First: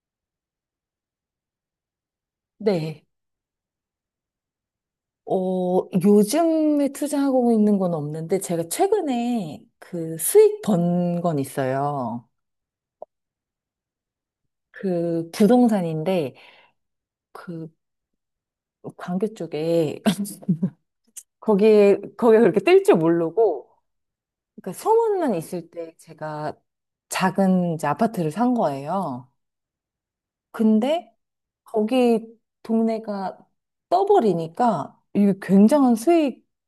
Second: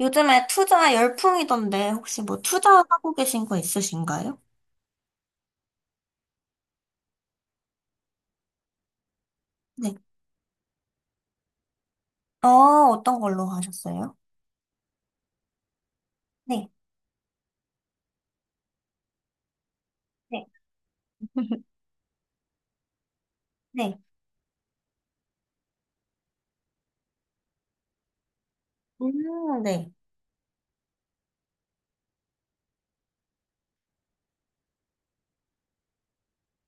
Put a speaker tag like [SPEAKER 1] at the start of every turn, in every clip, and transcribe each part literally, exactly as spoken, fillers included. [SPEAKER 1] 요즘에 투자 열풍이던데 혹시 뭐
[SPEAKER 2] 네.
[SPEAKER 1] 투자하고 계신 거 있으신가요?
[SPEAKER 2] 어, 요즘에 투자하고 있는 건 없는데, 제가 최근에
[SPEAKER 1] 네.
[SPEAKER 2] 그 수익 번 건 있어요.
[SPEAKER 1] 어, 어떤 걸로 하셨어요?
[SPEAKER 2] 그 부동산인데,
[SPEAKER 1] 네.
[SPEAKER 2] 그 광교 쪽에,
[SPEAKER 1] 네.
[SPEAKER 2] 거기에, 거기에 그렇게 뜰 줄 모르고,
[SPEAKER 1] 네.
[SPEAKER 2] 그러니까 소문만 있을 때 제가 작은 이제 아파트를 산 거예요.
[SPEAKER 1] 음, 네.
[SPEAKER 2] 근데 거기 동네가 떠버리니까 이게 굉장한 수익이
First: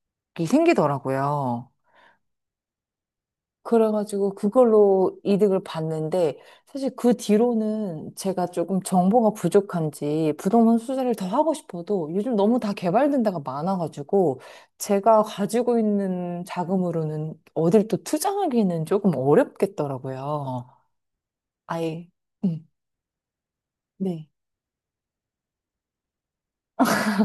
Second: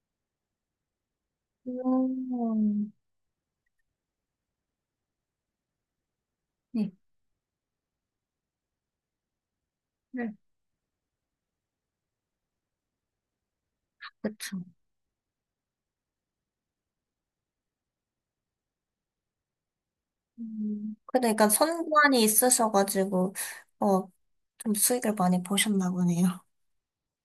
[SPEAKER 2] 생기더라고요.
[SPEAKER 1] 음,
[SPEAKER 2] 그래가지고 그걸로 이득을 봤는데
[SPEAKER 1] 네.
[SPEAKER 2] 사실 그 뒤로는 제가 조금 정보가
[SPEAKER 1] 네.
[SPEAKER 2] 부족한지 부동산 투자를 더 하고 싶어도 요즘 너무 다 개발된 데가 많아가지고
[SPEAKER 1] 그쵸.
[SPEAKER 2] 제가 가지고 있는 자금으로는 어딜 또 투자하기는 조금 어렵겠더라고요.
[SPEAKER 1] 음, 그러니까
[SPEAKER 2] 아예.
[SPEAKER 1] 선관이
[SPEAKER 2] 음,
[SPEAKER 1] 있으셔가지고, 어,
[SPEAKER 2] 네.
[SPEAKER 1] 좀 수익을 많이 보셨나 보네요.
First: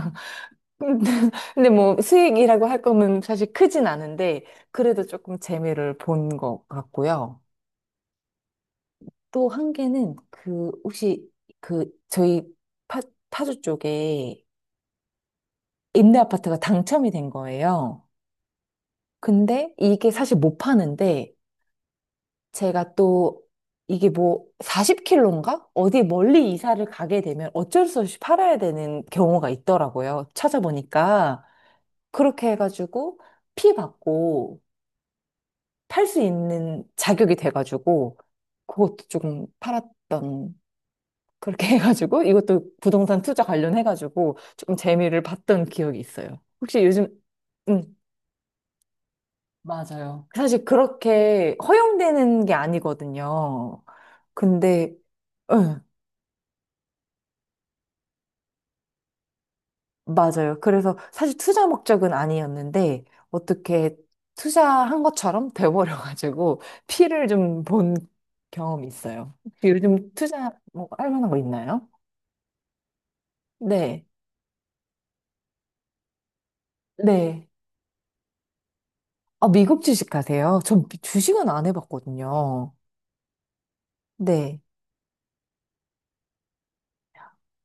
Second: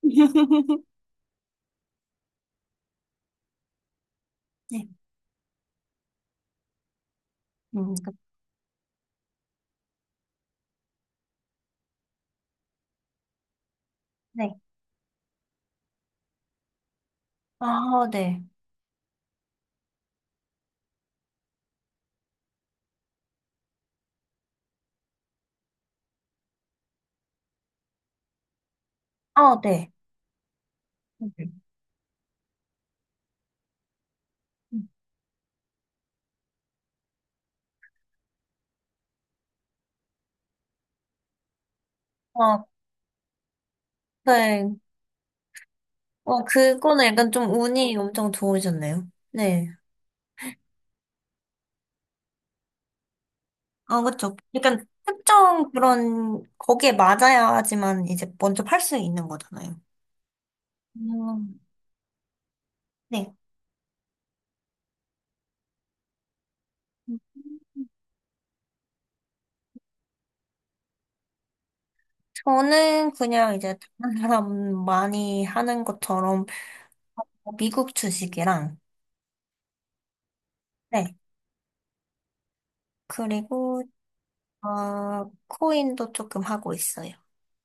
[SPEAKER 2] 근데 뭐 수익이라고 할 거면 사실 크진 않은데
[SPEAKER 1] 네.
[SPEAKER 2] 그래도 조금 재미를 본 것 같고요.
[SPEAKER 1] 음, 그-
[SPEAKER 2] 또 한 개는 그 혹시 그 저희 파, 파주 쪽에
[SPEAKER 1] 네.
[SPEAKER 2] 임대 아파트가 당첨이 된 거예요.
[SPEAKER 1] 아, 네.
[SPEAKER 2] 근데 이게 사실 못 파는데 제가 또 이게 뭐 사십 킬로인가? 어디 멀리 이사를 가게 되면 어쩔 수 없이 팔아야 되는 경우가
[SPEAKER 1] 아, 네.
[SPEAKER 2] 있더라고요. 찾아보니까
[SPEAKER 1] 음.
[SPEAKER 2] 그렇게 해가지고 피 받고 팔 수 있는 자격이 돼가지고 그것도 조금 팔았던 그렇게 해가지고 이것도
[SPEAKER 1] 아,
[SPEAKER 2] 부동산 투자 관련해가지고 조금
[SPEAKER 1] 네.
[SPEAKER 2] 재미를 봤던 기억이 있어요.
[SPEAKER 1] 어,
[SPEAKER 2] 혹시
[SPEAKER 1] 그거는
[SPEAKER 2] 요즘,
[SPEAKER 1] 약간 좀
[SPEAKER 2] 음,
[SPEAKER 1] 운이 엄청 좋으셨네요. 네.
[SPEAKER 2] 맞아요. 사실 그렇게 허용되는 게 아니거든요.
[SPEAKER 1] 아, 그쵸. 약간
[SPEAKER 2] 근데,
[SPEAKER 1] 특정
[SPEAKER 2] 응,
[SPEAKER 1] 그런, 거기에 맞아야지만 이제 먼저 팔 수 있는 거잖아요.
[SPEAKER 2] 맞아요. 그래서 사실
[SPEAKER 1] 음.
[SPEAKER 2] 투자 목적은 아니었는데
[SPEAKER 1] 네.
[SPEAKER 2] 어떻게 투자한 것처럼 돼버려가지고 피를 좀 본 경험이 있어요. 혹시 요즘 투자 뭐 할 만한 거 있나요?
[SPEAKER 1] 저는 그냥 이제
[SPEAKER 2] 네,
[SPEAKER 1] 다른 사람 많이 하는 것처럼
[SPEAKER 2] 네.
[SPEAKER 1] 어, 미국 주식이랑,
[SPEAKER 2] 아, 미국 주식 하세요? 전
[SPEAKER 1] 네.
[SPEAKER 2] 주식은 안 해봤거든요.
[SPEAKER 1] 그리고,
[SPEAKER 2] 네.
[SPEAKER 1] 어, 코인도 조금 하고 있어요.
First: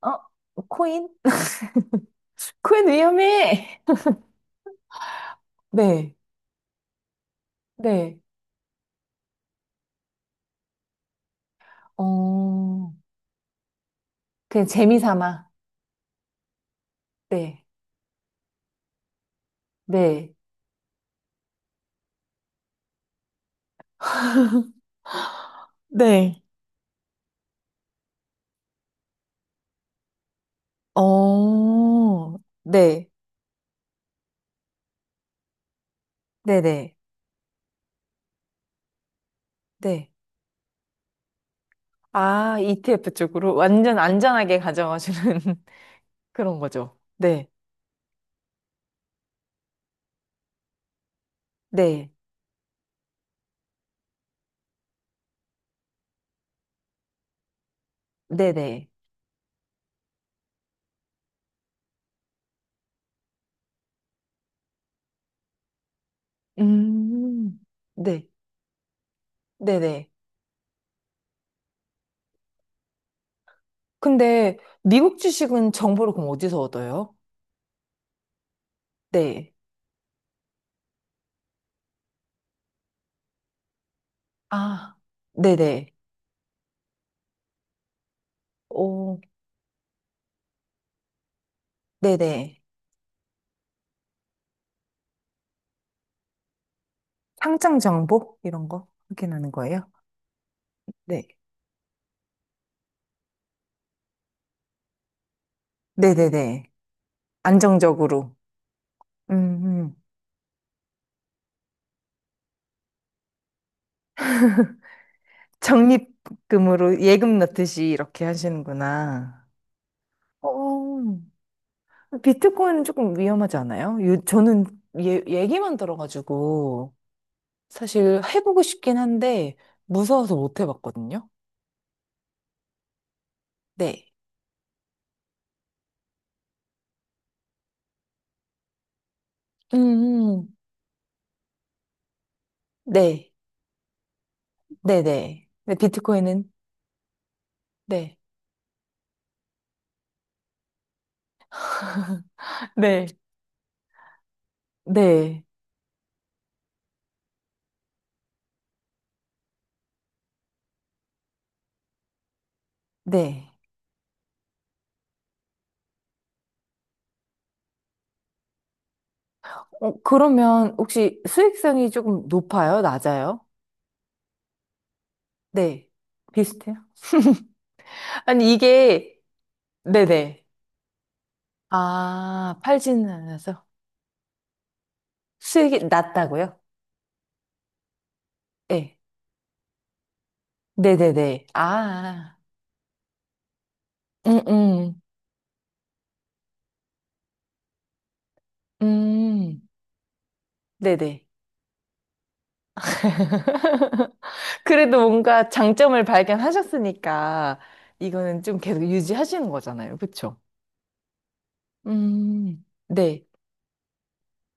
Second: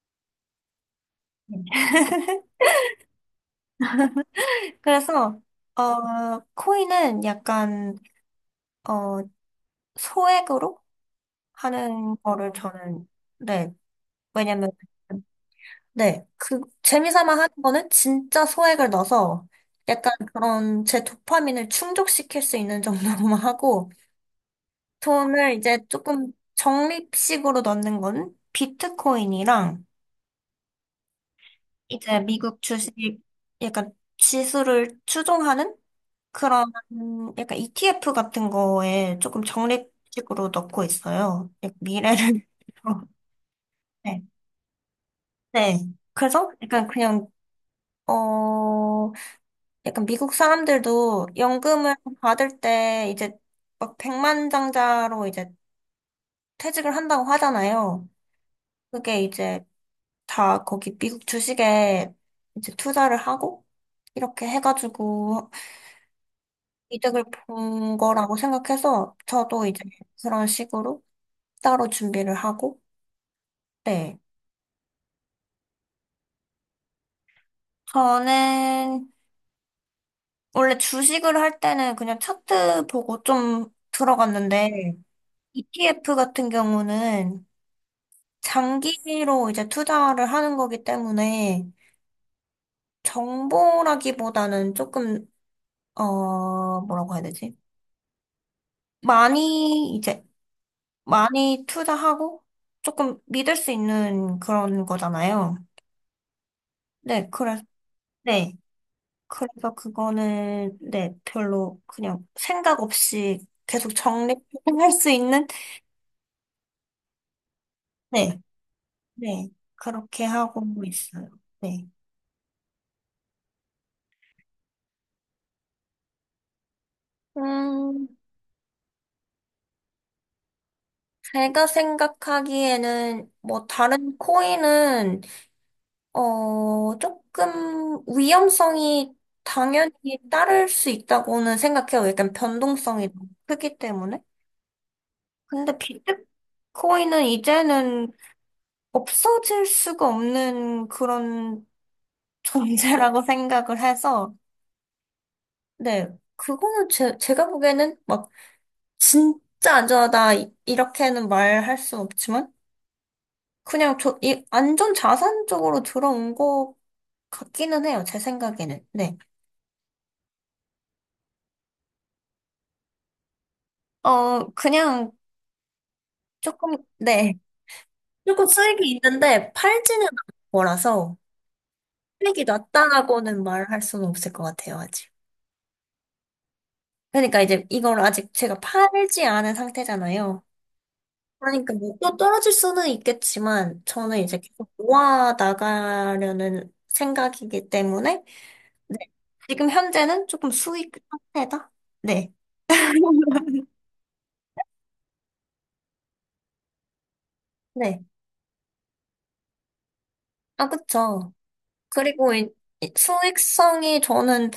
[SPEAKER 2] 어? 코인?
[SPEAKER 1] 네.
[SPEAKER 2] 코인 위험해!
[SPEAKER 1] 그래서,
[SPEAKER 2] 네.
[SPEAKER 1] 어, 코인은 약간,
[SPEAKER 2] 네.
[SPEAKER 1] 어, 소액으로 하는 거를
[SPEAKER 2] 어,
[SPEAKER 1] 저는, 네.
[SPEAKER 2] 그냥
[SPEAKER 1] 왜냐면,
[SPEAKER 2] 재미 삼아.
[SPEAKER 1] 네, 그 재미삼아 하는
[SPEAKER 2] 네.
[SPEAKER 1] 거는 진짜 소액을 넣어서 약간
[SPEAKER 2] 네.
[SPEAKER 1] 그런 제 도파민을 충족시킬 수 있는 정도로만 하고 돈을 이제 조금
[SPEAKER 2] 네.
[SPEAKER 1] 적립식으로 넣는 건 비트코인이랑 이제
[SPEAKER 2] 어,
[SPEAKER 1] 미국 주식
[SPEAKER 2] 네.
[SPEAKER 1] 약간 지수를 추종하는 그런
[SPEAKER 2] 네네.
[SPEAKER 1] 약간 이티에프 같은 거에 조금
[SPEAKER 2] 네.
[SPEAKER 1] 적립식으로 넣고 있어요. 약간 미래를.
[SPEAKER 2] 아,
[SPEAKER 1] 위해서.
[SPEAKER 2] 이티에프 쪽으로 완전
[SPEAKER 1] 네.
[SPEAKER 2] 안전하게 가져가주는
[SPEAKER 1] 네. 그래서
[SPEAKER 2] 그런
[SPEAKER 1] 약간
[SPEAKER 2] 거죠.
[SPEAKER 1] 그냥
[SPEAKER 2] 네.
[SPEAKER 1] 어 약간 미국 사람들도 연금을
[SPEAKER 2] 네.
[SPEAKER 1] 받을 때 이제 막 백만장자로 이제 퇴직을 한다고 하잖아요.
[SPEAKER 2] 네네.
[SPEAKER 1] 그게 이제 다 거기 미국 주식에 이제 투자를 하고 이렇게 해가지고 이득을
[SPEAKER 2] 음,
[SPEAKER 1] 본
[SPEAKER 2] 네.
[SPEAKER 1] 거라고 생각해서 저도 이제
[SPEAKER 2] 네네.
[SPEAKER 1] 그런 식으로 따로 준비를 하고, 네.
[SPEAKER 2] 근데 미국 주식은 정보를 그럼 어디서 얻어요?
[SPEAKER 1] 저는
[SPEAKER 2] 네.
[SPEAKER 1] 원래 주식을 할 때는 그냥 차트 보고 좀
[SPEAKER 2] 아,
[SPEAKER 1] 들어갔는데
[SPEAKER 2] 네네.
[SPEAKER 1] 이티에프 같은 경우는
[SPEAKER 2] 오,
[SPEAKER 1] 장기로 이제 투자를 하는 거기 때문에
[SPEAKER 2] 네네.
[SPEAKER 1] 정보라기보다는 조금, 어, 뭐라고 해야 되지?
[SPEAKER 2] 상장 정보? 이런 거 확인하는 거예요?
[SPEAKER 1] 많이, 이제,
[SPEAKER 2] 네.
[SPEAKER 1] 많이 투자하고 조금 믿을 수 있는 그런 거잖아요.
[SPEAKER 2] 네네네.
[SPEAKER 1] 네, 그래서,
[SPEAKER 2] 안정적으로.
[SPEAKER 1] 네.
[SPEAKER 2] 음,
[SPEAKER 1] 그래서
[SPEAKER 2] 음.
[SPEAKER 1] 그거는, 네, 별로 그냥 생각 없이 계속 적립할 수 있는,
[SPEAKER 2] 적립금으로 예금 넣듯이 이렇게
[SPEAKER 1] 네,
[SPEAKER 2] 하시는구나.
[SPEAKER 1] 네. 그렇게
[SPEAKER 2] 어,
[SPEAKER 1] 하고 있어요. 네.
[SPEAKER 2] 비트코인은 조금 위험하지 않아요? 요, 저는 얘 얘기만 들어가지고
[SPEAKER 1] 음,
[SPEAKER 2] 사실 해보고 싶긴 한데 무서워서 못 해봤거든요.
[SPEAKER 1] 제가 생각하기에는 뭐
[SPEAKER 2] 네.
[SPEAKER 1] 다른 코인은 어 조금 위험성이
[SPEAKER 2] 음,
[SPEAKER 1] 당연히
[SPEAKER 2] 음.
[SPEAKER 1] 따를 수 있다고는 생각해요. 약간 변동성이 너무
[SPEAKER 2] 네.
[SPEAKER 1] 크기 때문에.
[SPEAKER 2] 네네. 네,
[SPEAKER 1] 근데
[SPEAKER 2] 비트코인은?
[SPEAKER 1] 비트코인은 이제는
[SPEAKER 2] 네.
[SPEAKER 1] 없어질 수가 없는 그런
[SPEAKER 2] 네.
[SPEAKER 1] 존재라고 생각을 해서
[SPEAKER 2] 네.
[SPEAKER 1] 네 그거는 제, 제가 보기에는 막 진짜 안전하다 이- 이렇게는 말할 수 없지만.
[SPEAKER 2] 네.
[SPEAKER 1] 그냥 저, 이, 안전 자산 쪽으로 들어온 것 같기는 해요, 제 생각에는. 네.
[SPEAKER 2] 어, 그러면 혹시 수익성이 조금 높아요? 낮아요?
[SPEAKER 1] 어, 그냥
[SPEAKER 2] 네.
[SPEAKER 1] 조금,
[SPEAKER 2] 비슷해요?
[SPEAKER 1] 네. 조금
[SPEAKER 2] 아니,
[SPEAKER 1] 수익이
[SPEAKER 2] 이게,
[SPEAKER 1] 있는데 팔지는 않을
[SPEAKER 2] 네네.
[SPEAKER 1] 거라서 수익이
[SPEAKER 2] 아, 팔지는
[SPEAKER 1] 낮다라고는
[SPEAKER 2] 않아서.
[SPEAKER 1] 말할 수는 없을 것 같아요, 아직.
[SPEAKER 2] 수익이 낮다고요?
[SPEAKER 1] 그러니까 이제 이걸 아직 제가
[SPEAKER 2] 네.
[SPEAKER 1] 팔지 않은 상태잖아요.
[SPEAKER 2] 네네네.
[SPEAKER 1] 그러니까 뭐 또
[SPEAKER 2] 아,
[SPEAKER 1] 떨어질 수는 있겠지만 저는 이제
[SPEAKER 2] 음,
[SPEAKER 1] 계속
[SPEAKER 2] 음,
[SPEAKER 1] 모아 나가려는 생각이기 때문에 네.
[SPEAKER 2] 음,
[SPEAKER 1] 지금 현재는 조금 수익
[SPEAKER 2] 네네.
[SPEAKER 1] 상태다? 네.
[SPEAKER 2] 그래도 뭔가 장점을 발견하셨으니까,
[SPEAKER 1] 네.
[SPEAKER 2] 이거는 좀 계속 유지하시는 거잖아요. 그쵸?
[SPEAKER 1] 아, 그쵸. 그리고 이-
[SPEAKER 2] 음,
[SPEAKER 1] 이
[SPEAKER 2] 네,
[SPEAKER 1] 수익성이 저는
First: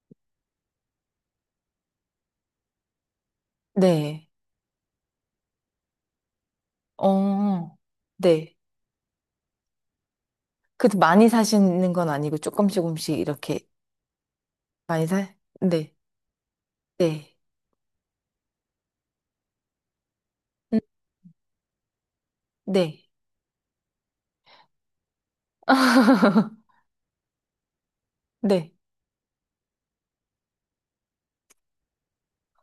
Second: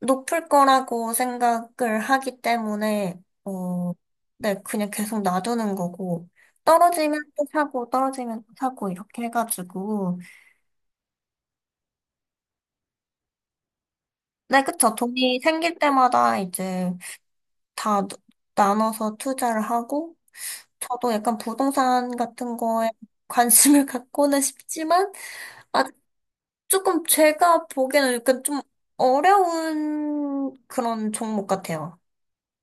[SPEAKER 1] 높을 거라고 생각을 하기 때문에, 어,
[SPEAKER 2] 네.
[SPEAKER 1] 네, 그냥 계속 놔두는 거고, 떨어지면 또
[SPEAKER 2] 어,
[SPEAKER 1] 사고, 떨어지면 또
[SPEAKER 2] 네.
[SPEAKER 1] 사고, 이렇게 해가지고,
[SPEAKER 2] 그래도 많이 사시는 건 아니고 조금씩 조금씩 이렇게
[SPEAKER 1] 네, 그쵸.
[SPEAKER 2] 많이 사?
[SPEAKER 1] 돈이 생길
[SPEAKER 2] 네,
[SPEAKER 1] 때마다 이제
[SPEAKER 2] 네,
[SPEAKER 1] 다 누- 나눠서 투자를 하고,
[SPEAKER 2] 음,
[SPEAKER 1] 저도 약간 부동산 같은 거에
[SPEAKER 2] 네,
[SPEAKER 1] 관심을 갖고는 싶지만, 아, 조금 제가 보기에는 약간 좀
[SPEAKER 2] 네.
[SPEAKER 1] 어려운 그런 종목 같아요.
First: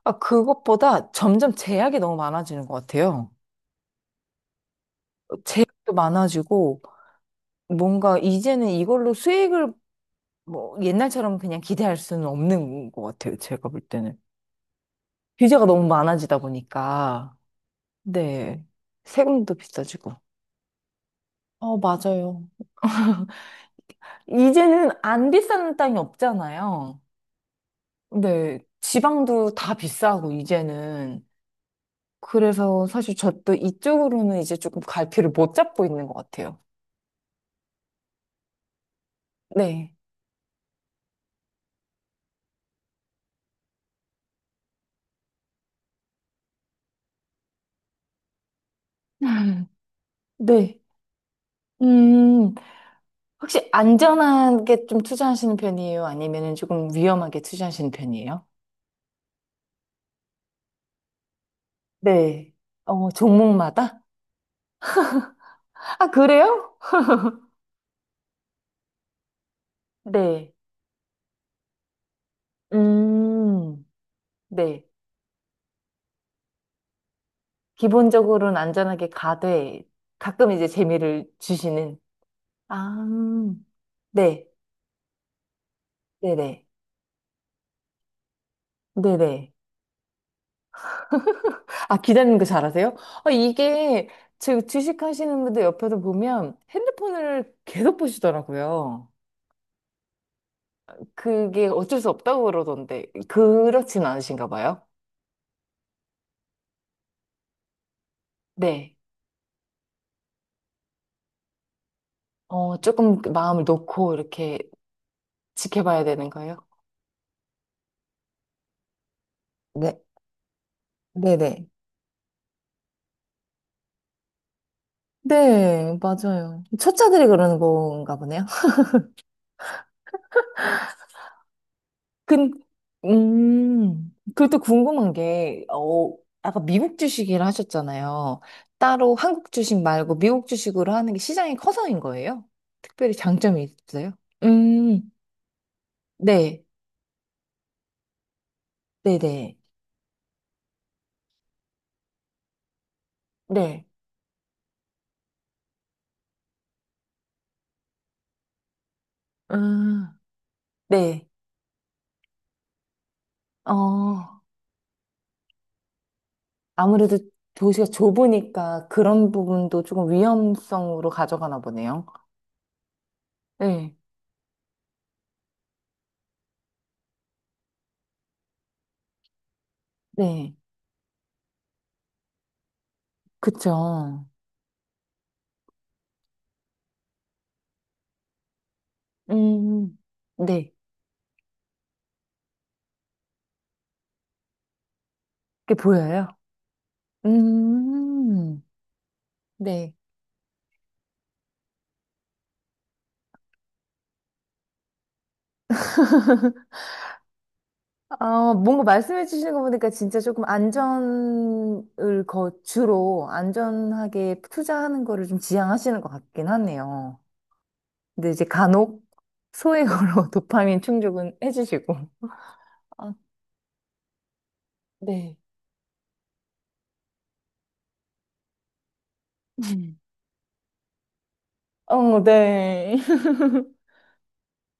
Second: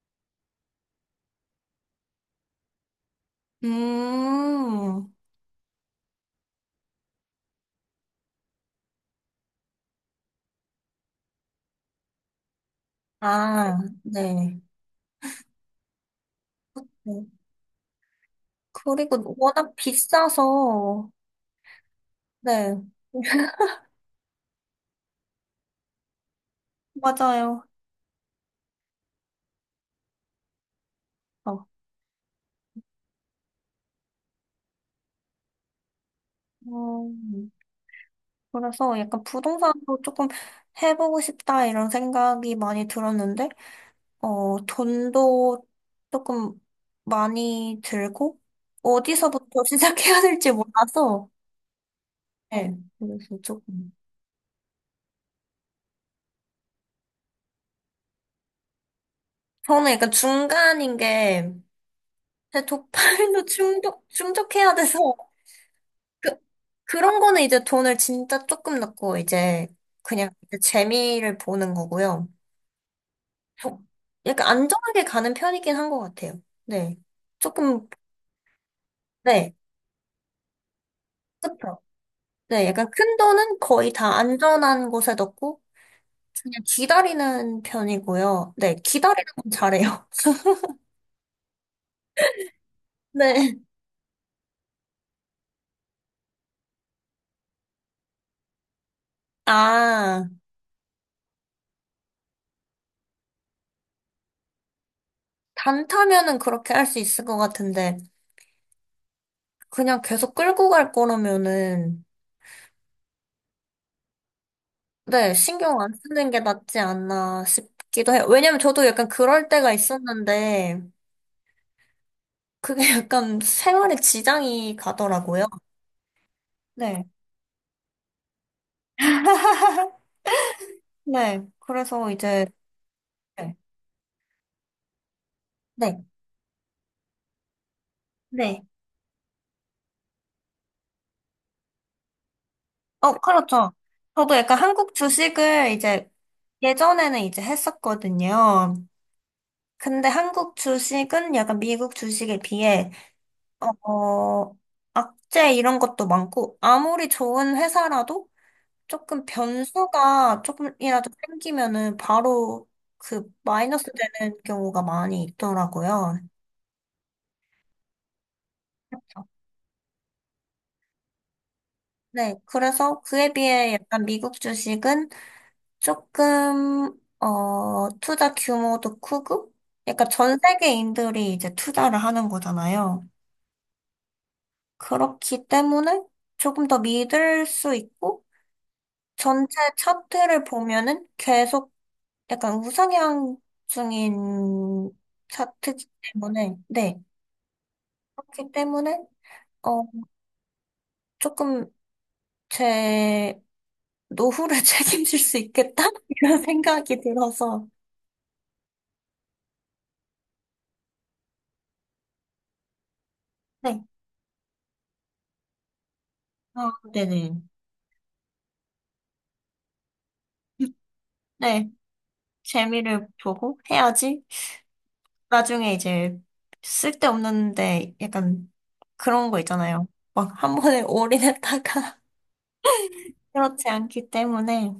[SPEAKER 2] 아, 그것보다 점점 제약이 너무 많아지는 것 같아요.
[SPEAKER 1] 음,
[SPEAKER 2] 제약도 많아지고 뭔가 이제는 이걸로 수익을 뭐 옛날처럼 그냥 기대할 수는 없는 것 같아요. 제가
[SPEAKER 1] 아,
[SPEAKER 2] 볼 때는.
[SPEAKER 1] 네.
[SPEAKER 2] 규제가 너무 많아지다
[SPEAKER 1] 네.
[SPEAKER 2] 보니까. 네.
[SPEAKER 1] 그리고
[SPEAKER 2] 세금도
[SPEAKER 1] 워낙
[SPEAKER 2] 비싸지고.
[SPEAKER 1] 비싸서,
[SPEAKER 2] 어, 맞아요.
[SPEAKER 1] 네,
[SPEAKER 2] 이제는 안 비싼 땅이 없잖아요.
[SPEAKER 1] 맞아요.
[SPEAKER 2] 네, 지방도 다 비싸고, 이제는.
[SPEAKER 1] 어,
[SPEAKER 2] 그래서 사실 저도 이쪽으로는 이제 조금 갈피를 못 잡고 있는 것 같아요.
[SPEAKER 1] 음, 그래서 약간
[SPEAKER 2] 네.
[SPEAKER 1] 부동산도 조금 해보고 싶다 이런 생각이 많이 들었는데, 어, 돈도 조금 많이 들고, 어디서부터 시작해야 될지
[SPEAKER 2] 네.
[SPEAKER 1] 몰라서,
[SPEAKER 2] 음,
[SPEAKER 1] 네, 그래서
[SPEAKER 2] 혹시
[SPEAKER 1] 조금.
[SPEAKER 2] 안전하게 좀 투자하시는 편이에요? 아니면 조금 위험하게 투자하시는 편이에요?
[SPEAKER 1] 저는 약간 중간인 게,
[SPEAKER 2] 네.
[SPEAKER 1] 제
[SPEAKER 2] 어,
[SPEAKER 1] 도파민도
[SPEAKER 2] 종목마다?
[SPEAKER 1] 충족, 충족해야 돼서,
[SPEAKER 2] 아,
[SPEAKER 1] 그,
[SPEAKER 2] 그래요?
[SPEAKER 1] 그런 거는 이제 돈을 진짜 조금 넣고, 이제, 그냥
[SPEAKER 2] 네.
[SPEAKER 1] 이제 재미를 보는 거고요. 저-
[SPEAKER 2] 음,
[SPEAKER 1] 약간
[SPEAKER 2] 네.
[SPEAKER 1] 안정하게 가는 편이긴 한 것 같아요. 네. 조금,
[SPEAKER 2] 기본적으로는 안전하게
[SPEAKER 1] 네.
[SPEAKER 2] 가되 가끔 이제 재미를
[SPEAKER 1] 그쵸.
[SPEAKER 2] 주시는.
[SPEAKER 1] 네. 약간
[SPEAKER 2] 아,
[SPEAKER 1] 큰 돈은 거의 다
[SPEAKER 2] 네.
[SPEAKER 1] 안전한 곳에 넣고, 그냥
[SPEAKER 2] 네네.
[SPEAKER 1] 기다리는 편이고요. 네. 기다리는 건
[SPEAKER 2] 네네.
[SPEAKER 1] 잘해요.
[SPEAKER 2] 아, 기다리는 거 잘하세요? 아,
[SPEAKER 1] 네.
[SPEAKER 2] 이게 제 주식하시는 분들 옆에서 보면 핸드폰을 계속 보시더라고요.
[SPEAKER 1] 아,
[SPEAKER 2] 그게 어쩔 수 없다고 그러던데, 그렇진 않으신가 봐요?
[SPEAKER 1] 단타면은 그렇게 할 수 있을 것 같은데.
[SPEAKER 2] 네.
[SPEAKER 1] 그냥 계속 끌고 갈 거라면은,
[SPEAKER 2] 어, 조금 그 마음을 놓고 이렇게
[SPEAKER 1] 네, 신경 안
[SPEAKER 2] 지켜봐야
[SPEAKER 1] 쓰는
[SPEAKER 2] 되는
[SPEAKER 1] 게
[SPEAKER 2] 거예요?
[SPEAKER 1] 낫지 않나 싶기도 해요. 왜냐면 저도 약간 그럴 때가
[SPEAKER 2] 네,
[SPEAKER 1] 있었는데,
[SPEAKER 2] 네네.
[SPEAKER 1] 그게 약간 생활에 지장이 가더라고요.
[SPEAKER 2] 네, 맞아요.
[SPEAKER 1] 네.
[SPEAKER 2] 초짜들이 그러는 건가 보네요.
[SPEAKER 1] 네. 그래서 이제,
[SPEAKER 2] 근,
[SPEAKER 1] 네.
[SPEAKER 2] 음, 그리고 또 궁금한 게,
[SPEAKER 1] 네.
[SPEAKER 2] 어, 아까 미국 주식이라 하셨잖아요.
[SPEAKER 1] 네.
[SPEAKER 2] 따로 한국 주식 말고 미국 주식으로 하는 게 시장이 커서인 거예요?
[SPEAKER 1] 어,
[SPEAKER 2] 특별히
[SPEAKER 1] 그렇죠.
[SPEAKER 2] 장점이 있어요?
[SPEAKER 1] 저도 약간 한국
[SPEAKER 2] 음,
[SPEAKER 1] 주식을 이제
[SPEAKER 2] 네,
[SPEAKER 1] 예전에는 이제 했었거든요.
[SPEAKER 2] 네네,
[SPEAKER 1] 근데 한국 주식은 약간 미국 주식에 비해
[SPEAKER 2] 네,
[SPEAKER 1] 어, 악재 이런 것도 많고, 아무리 좋은 회사라도 조금
[SPEAKER 2] 음,
[SPEAKER 1] 변수가 조금이라도
[SPEAKER 2] 네,
[SPEAKER 1] 생기면은 바로 그 마이너스 되는
[SPEAKER 2] 어,
[SPEAKER 1] 경우가 많이 있더라고요.
[SPEAKER 2] 아무래도 도시가 좁으니까 그런 부분도 조금 위험성으로 가져가나 보네요.
[SPEAKER 1] 네, 그래서 그에 비해
[SPEAKER 2] 네,
[SPEAKER 1] 약간 미국 주식은 조금, 어, 투자 규모도 크고, 약간 전
[SPEAKER 2] 네,
[SPEAKER 1] 세계인들이 이제 투자를 하는 거잖아요.
[SPEAKER 2] 그쵸.
[SPEAKER 1] 그렇기 때문에 조금 더 믿을 수 있고, 전체
[SPEAKER 2] 음,
[SPEAKER 1] 차트를
[SPEAKER 2] 네,
[SPEAKER 1] 보면은 계속 약간 우상향 중인
[SPEAKER 2] 그게
[SPEAKER 1] 차트기
[SPEAKER 2] 보여요.
[SPEAKER 1] 때문에, 네. 그렇기
[SPEAKER 2] 음.
[SPEAKER 1] 때문에, 어,
[SPEAKER 2] 네.
[SPEAKER 1] 조금 제 노후를 책임질 수 있겠다? 이런 생각이 들어서,
[SPEAKER 2] 아, 뭔가 말씀해 주시는 거 보니까 진짜 조금 안전을 거, 주로
[SPEAKER 1] 네.
[SPEAKER 2] 안전하게 투자하는 거를 좀 지향하시는 것 같긴
[SPEAKER 1] 어,
[SPEAKER 2] 하네요.
[SPEAKER 1] 네네.
[SPEAKER 2] 근데 이제 간혹 소액으로 도파민 충족은
[SPEAKER 1] 네.
[SPEAKER 2] 해주시고.
[SPEAKER 1] 재미를
[SPEAKER 2] 아,
[SPEAKER 1] 보고 해야지.
[SPEAKER 2] 네.
[SPEAKER 1] 나중에 이제 쓸데없는데 약간 그런 거 있잖아요.
[SPEAKER 2] 음.
[SPEAKER 1] 막 한 번에 올인했다가
[SPEAKER 2] 어, 네.
[SPEAKER 1] 그렇지 않기 때문에,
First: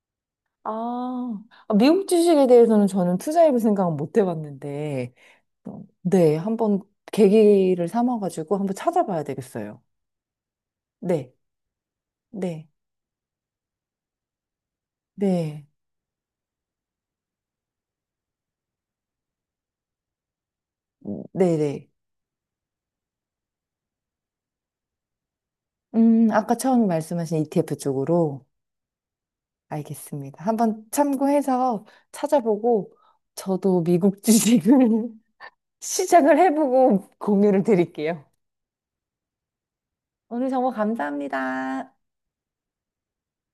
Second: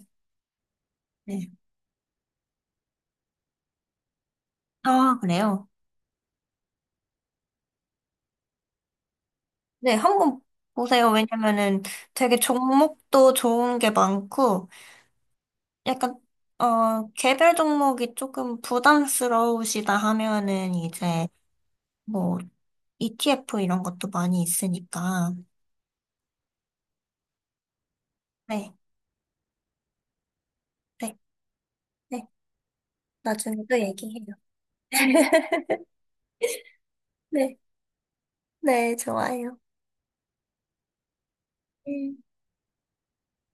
[SPEAKER 2] 아,
[SPEAKER 1] 네.
[SPEAKER 2] 아, 미국 주식에 대해서는 저는 투자해볼 생각은 못 해봤는데,
[SPEAKER 1] 아, 그래요.
[SPEAKER 2] 어, 네, 한번 계기를 삼아가지고 한번 찾아봐야 되겠어요.
[SPEAKER 1] 네, 한번 보세요.
[SPEAKER 2] 네,
[SPEAKER 1] 왜냐면은 되게
[SPEAKER 2] 네,
[SPEAKER 1] 종목도 좋은 게 많고,
[SPEAKER 2] 네,
[SPEAKER 1] 약간, 어, 개별 종목이 조금 부담스러우시다 하면은 이제,
[SPEAKER 2] 네, 네.
[SPEAKER 1] 뭐, 이티에프 이런 것도 많이 있으니까.
[SPEAKER 2] 음, 아까 처음 말씀하신 이티에프 쪽으로
[SPEAKER 1] 네,
[SPEAKER 2] 알겠습니다. 한번
[SPEAKER 1] 네,
[SPEAKER 2] 참고해서
[SPEAKER 1] 네.
[SPEAKER 2] 찾아보고
[SPEAKER 1] 나중에 또
[SPEAKER 2] 저도 미국
[SPEAKER 1] 얘기해요.
[SPEAKER 2] 주식을 시작을 해보고
[SPEAKER 1] 네,
[SPEAKER 2] 공유를 드릴게요.
[SPEAKER 1] 네, 좋아요.
[SPEAKER 2] 오늘 정보 감사합니다.
[SPEAKER 1] 음.